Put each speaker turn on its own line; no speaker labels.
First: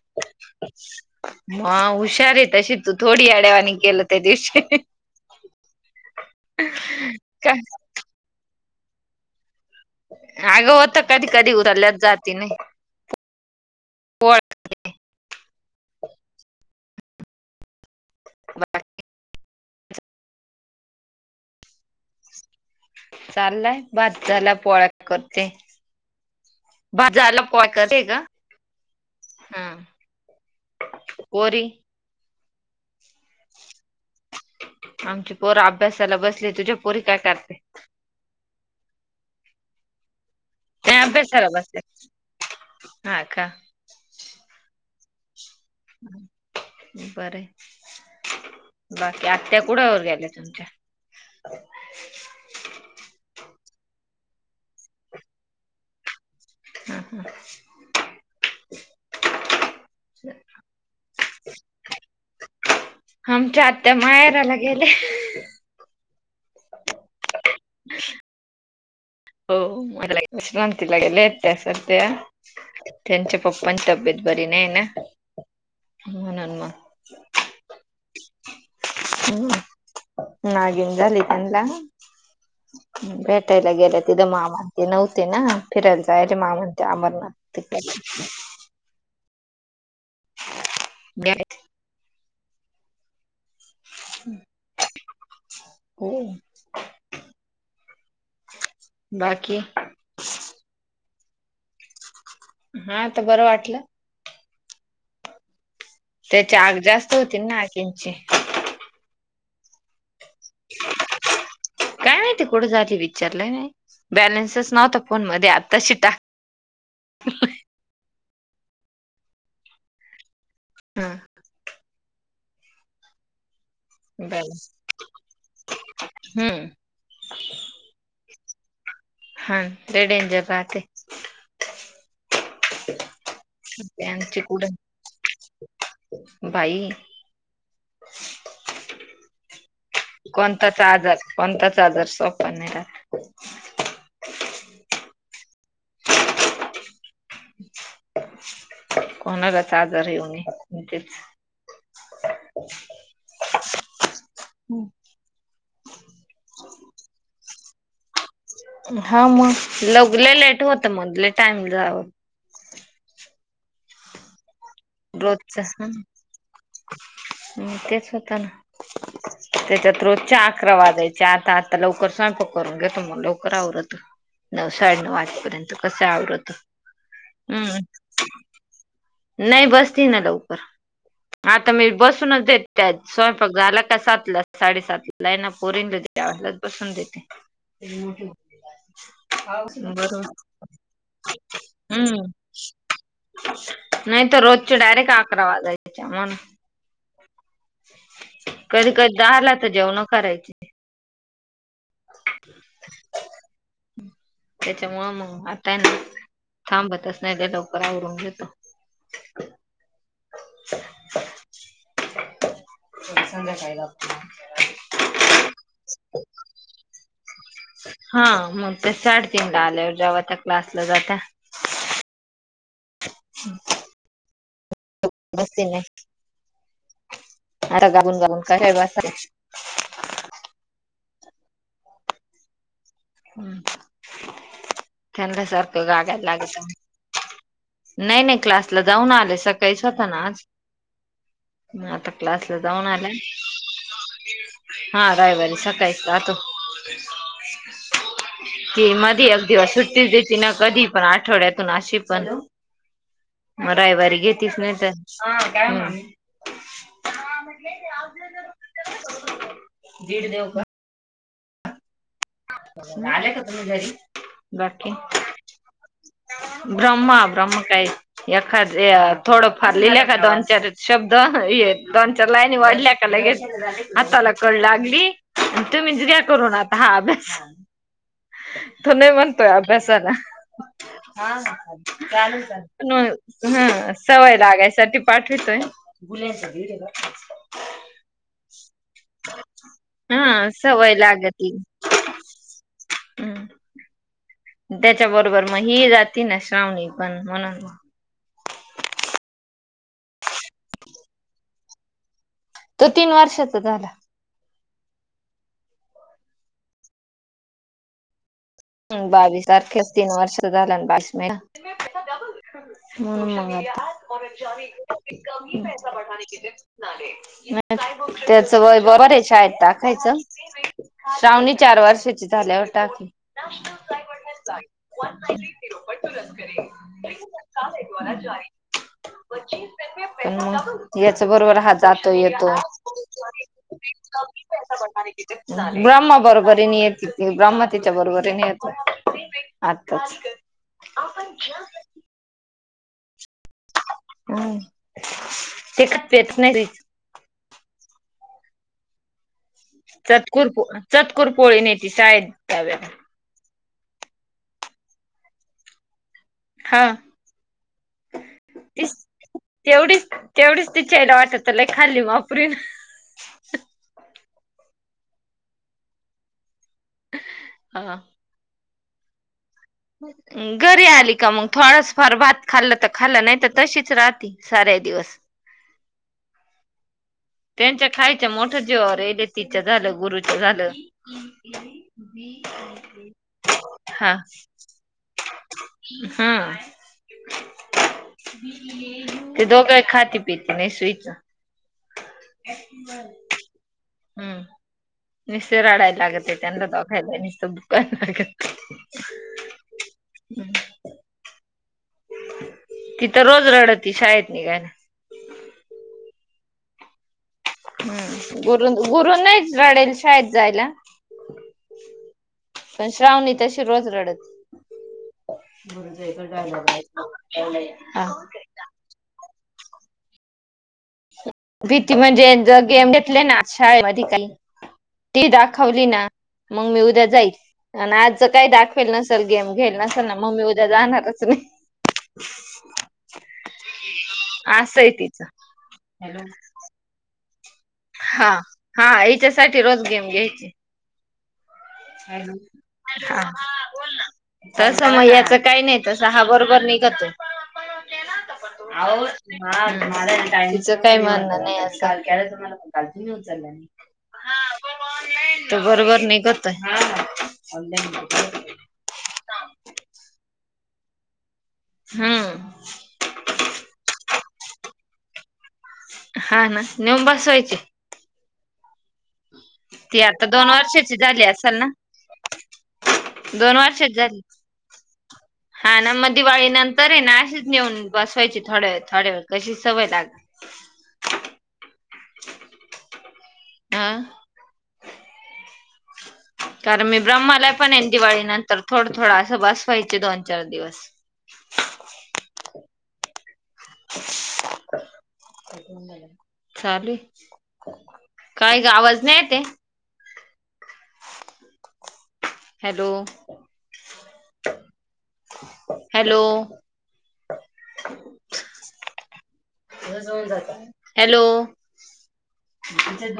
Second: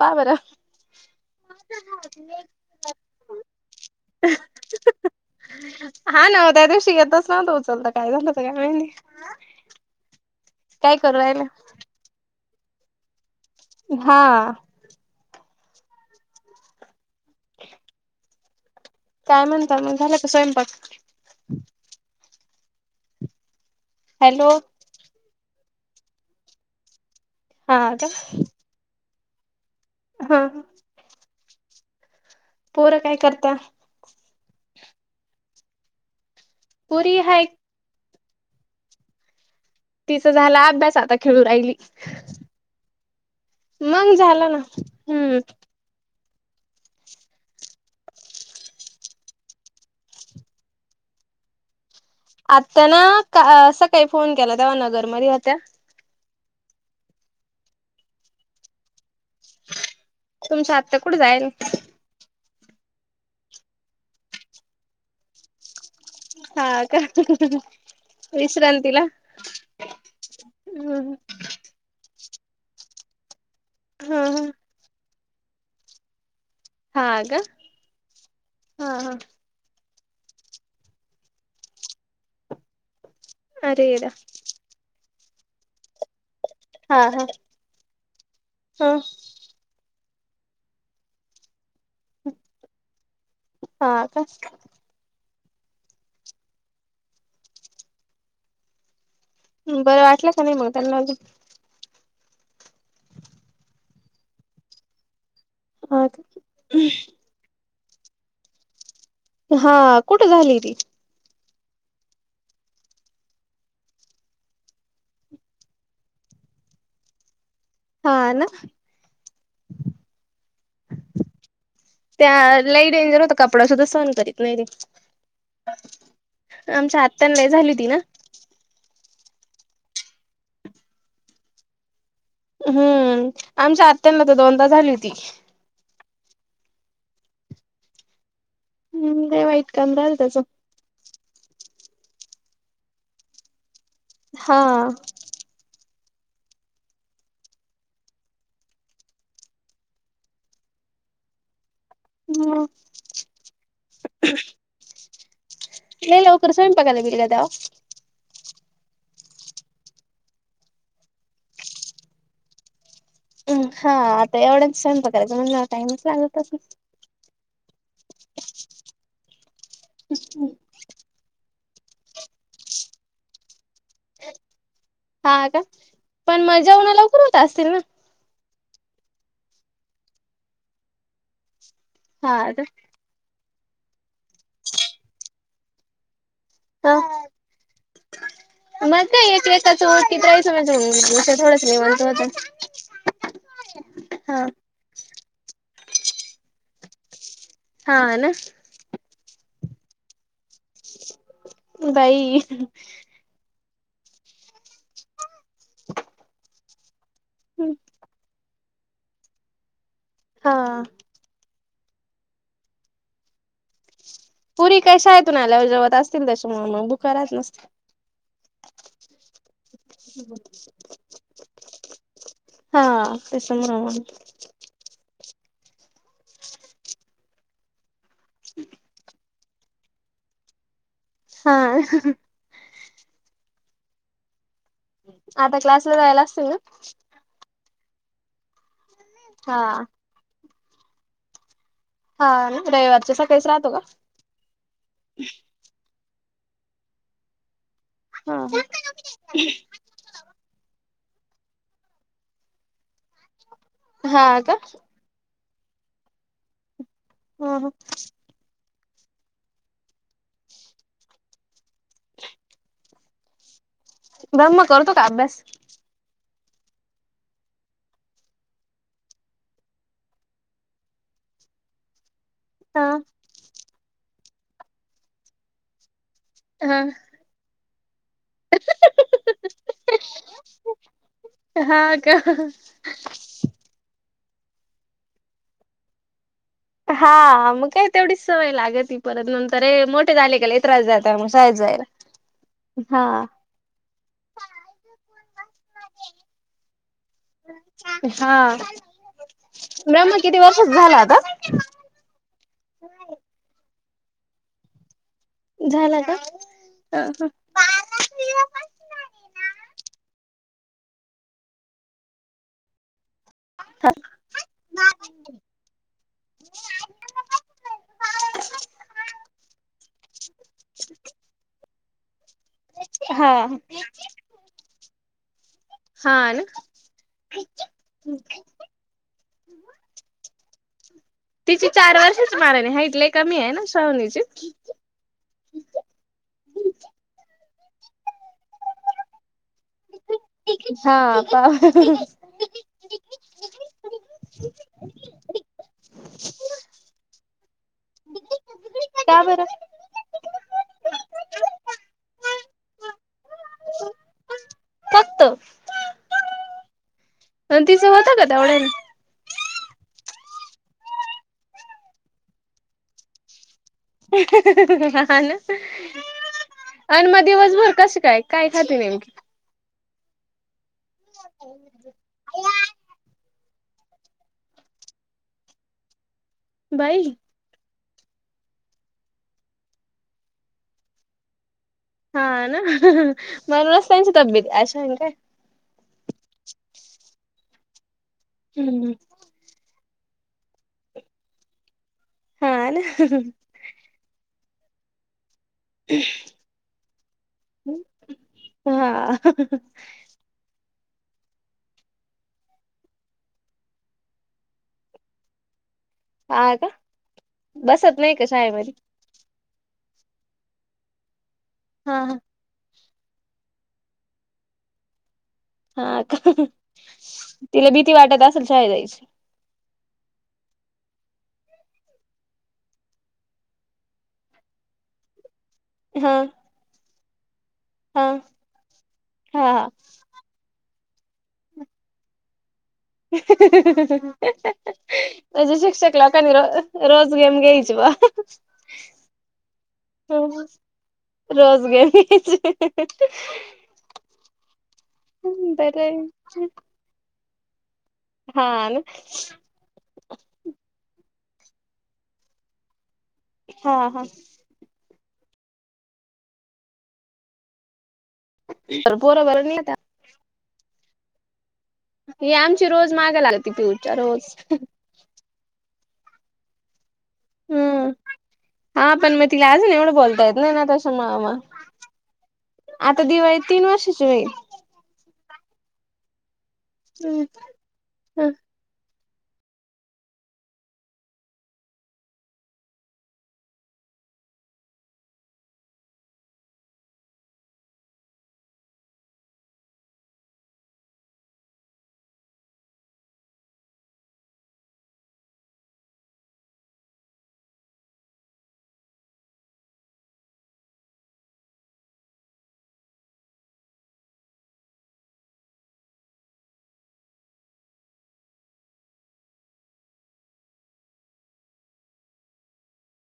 का बर.
मग हुशार आहे तशी तू थोडी येड्यावानी केलं त्या दिवशी.
हा नव त्या दिवशी येतच नव्हत
का
उचलत काय झालं काय म्हहिती.
अग होत कधी कधी उचल्याच जात नाही.
हा.
पोळ बाकी.
काय म्हणंता मग झालं का स्वयंपाक.
चाललाय
हॅलो
भाज्याला पोळ्या करते भाज्याला य का हम
हा
कोरी
पोरं काय करता
आमची पोरा अभ्यासाला बसले तुझ्या पोरी काय करते
तिचा झाला अभ्यास
त्या
आता खेळू
अभ्यासाला
राहिली.
बसल्या हा का
मंग झालं ना हम्.
बर बाकी आत्या कुडवर गेल्या तुमच्या.
आत्या ना का सकाळी फोन केला तेव्हा नगर मध्ये होत्या.
हा हा
तुमच्या आत्ता कुठं जाईल
आमच्या आतता मायाराला गेले
हा का विश्रांतीला
हो म विश्रांती
हम्म
लागेल येत सध्या त्यांच्या पप्पची तब्येत
हा
बरी नाही ना म्हणून मग
हा हा हा
नागन झालीितला बेटायला
अरे
गेले मा म्हणते नव्हते ना फिरायला जायला मा म्हणते
हा हा
अमरनाथ
हा
ब
हा का
हो बाकी
बरं वाटलं का नाही मग त्यांना
हा तर बरं वाटलं
हा का
त्याची आग जास्त होतील नाखिची
हा कुठे झाली री
नाही ते कठं झाली विचारलंय नाही बॅलन्सच नव्हता फोन मध्ये आताशी टा ह
हा ना
हा
त्या लाई डेंजर होता कपडा सुद्धा न करत नाही
बॅलन्स हम्म
आमच्या हत झाली ती ना
हा ते डेंजर बाह ते
हम्म आमच्या आत्यांना तर
त्यांची
दोनदा
कुठं
झाली होती
बाई
हम् काय वाईट काम राहिल त्याचं
ताचा आजार पणताचा आजार सोपन नाही रा
हा
[inaudible] कोणालाच आजार येऊन तेच
हम
हम्
नलोकरर स्वयंपागला बीले दव
हा मग लगले लेट होत मधले टाइम जाव
हम हा आता एवढाच संयप करायचा म्हण टाइमच लागत त
हम तेच होत ना त्याच्यात्रोजच्या अकरा वादाायचा च आत आ लवकर स्वयंपक करून घे तो मग लवकर आवरत नऊ साडेनऊ
हा का
वाजेपर्यंत कसं
पण
आवरडतो
मग जेवण लवकर होत असतील ना
हम्म नाही बसती ना लवकर आता मी
हा
बसूनच
का
देत त्यात स्वयंपाक झाला का सातला साडेसातला ला आहे ना पोरीन द पसंद येत
मज नाही एक एकाच की त राही समज थोडच नि म्हणत
हम्म
होत
नाही तर
हा
रोजच्या डायरेक्ट अकरा वाजायच्या म्हण
हा, ना.
कधी -कधी दहाला तर, जेवण करायची.
भाई
त्याच्यामुळं मग आताय ना थांबत असत नाही [unintelligible] लवकर आवरून घेतो.
हा.
[unintelligible] संध्याकाळी [unintelligible]
पुरी काय शायेतून आल्यावर जेवत असतील. त्याच्यामुळे, मग बुखा राहत नस
हा, मग ते साडतीनला आल्यावर जेवात्या. क्लासला जाता.
[inaudible] हा [unintelligible]
बस [unintelligible] [unintelligible]
हा [unintelligible]
हम्, त्यानला
आता
सारखं
क्लासला जायला
[unintelligible]
असतील ना?
लागतं. नाही, नाही. क्लासला जाऊन आले सकाळीच
हा
होता ना आज. आता
हा
क्लासला
ना
जाऊन आला.
रविवारच्या सकाळीच राहतो का?
[inaudible] हा रविवारी सकाळी जातो.
ह [inaudible]
ती मधी एक दिवस सुट्टीच देती ना. कधी पण, आठवड्यातून अशी पण. मग रविवारी
हा का
घेतीच नाही तर. [inaudible]
ह
[unintelligible] भीड देव का? आले का तुम्ही घरी?
ब्रह्म
बाकी.
करतो का अभ्यास?
[inaudible] ब्रह्मा, ब्रह्म काय? एखाद, थोडं फार लिहलं का, दोन- चारच शब्द [unintelligible] दोन -चार लाईनी
हा
वढल्या का, लगेच हाताला कळ लागली. तुम्ही घ्या करून आता हा अभ्यास. तो नाही म्हणतोय अभ्यासाला. [unintelligible] हा काय मनताय? न. ह, सवय लागायसाठी पाठवतोय. [unintelligible]
हा, मग काय तेवढीच सवय लागती. परत नंतर र मोठे झाले का
हा
लय त्रास
सवय
देताये मग शाळेत
लागती
जायला.
[inaudible]
हा.
हम्म त्याच्या बरोबर मग ही जाती ना. श्रावणी पण म्हणून.
हा. [unintelligible] किती वर्षाचा झाला, आता?
तो तीन वर्षाचा झाला.
झाला का? [inaudible] अ ह.
बावीस तारखे तीन वर्ष झालं ना. [unintelligible] [unintelligible] त्याच वय बरोबरय, शाळेत टाकायचं. श्रावणी चार वर्षाची झाल्यावर टाकी
हा हा [unintelligible] हा ना. [inaudible]
[unintelligible] हम्, तेच. बरोबर
तिची
हा
चार
जातो,
वर्षाची
येतो.
माराणी हाईट लय कमी आहे ना श्रावणीची.
[unintelligible] ब्रह्म बरोबर नि येत. तिथे ब्रह्म तिथ त्याच्या बरोबर नाही येत. [unintelligible] आताच.
[inaudible]
हम्म. ते का पेत नाही [unintelligible]
का बरं.
चतकुर पो चतकुर पोळी शाळेत नेते डब्यात.
फक्त.
हा.
आणि [unintelligible] का तेवढ्या.
तीस, तेवढीच, तेवढीच तिच्या आईला वाटतं, लय खाल्ली बा पुरीनं.
[unintelligible] हा ना आणि मग दिवसभर
हा.
कशी काय? काय खाती नेमकी?
घरी आली का मग थोडाच फार भात खाल्लं तर खाल्लं नाही तर तशीच राहती. सरे दिवस.
बाई.
त्यांच्या खायच्या मोठ्या जीवावर येते तिच झालं गुरुच झालं.
हा ना म्हणूनच त्यांच्या तब्येती आशा आहेत की काय.
हा.
हम्म
ते दोघही खाती पीती नाही स्वीच.
हा ना
हम्म. नुसत रडायला लागत त्यांना दाखायला नुसत. [unintelligible]
हा.
[unintelligible] तित रोज रडते शाळेत निघायला.
हा का बसत नाही का
हम्म गुरु
शाळेमध्यी
गुरु नाही रडेल शाळेत जायला.
हा हा.
पण श्रावणी तशी रोज रडत
हा का तिला भीती
[unintelligible]
[unintelligible]
भीती म्हणजे ज गेम घेतले ना शाळे मध काही ती दाखवली ना
हा
मग मी उद्या जाईच आणि
हा
आज ज काय दाखवेल न सर गेम घेल न ना मम्मी उद्या जाणारच नाही. असं आहे तिचं
अज शिक्षक लोकांनी र रोज गेम घ्यायचे
हा हा हिच्यासाठी रोज गेम घ्यायची
[unintelligible] रोज [unintelligible]
तस म याच काही नाही
बरंय
तस हा बरोबर निघ
हा
[unintelligible]
ना
हााचं काही म्हणणं नाही असंल के तुमला का
हा हा
उचलला बरोबर नाही. ह [unintelligible]
तर पोरं बरं निघता. हे
हम्म
आमची रोज मागा लागते पिऊच्या रोज.
हा ना. नेऊ बसवायचे.
हम्म हा पण मग तिला अजून एवढं
ती
बोलता
आता
येत
दोन
नाही ना
वर्षाची
नुसतं म
झाली
म
असेल ना
आता दिवाळीत
दोन
तीन वर्षाची
झाली
होईल.
हा न म दिवाळी नंतर ये ना
होईल
असेच नेऊन बसवाय थोड वेळ थोड्या वेळ कशी सवय लागल. हा. कारण मी ब्रह्मालाय पण येन दिवाळी नंतर थोडं थोडं असं बस व्हायची दोन चार दिवस. [unintelligible] हा काय ग आवाज नाही येत ये. हॅलो. हॅलो. हॅलो.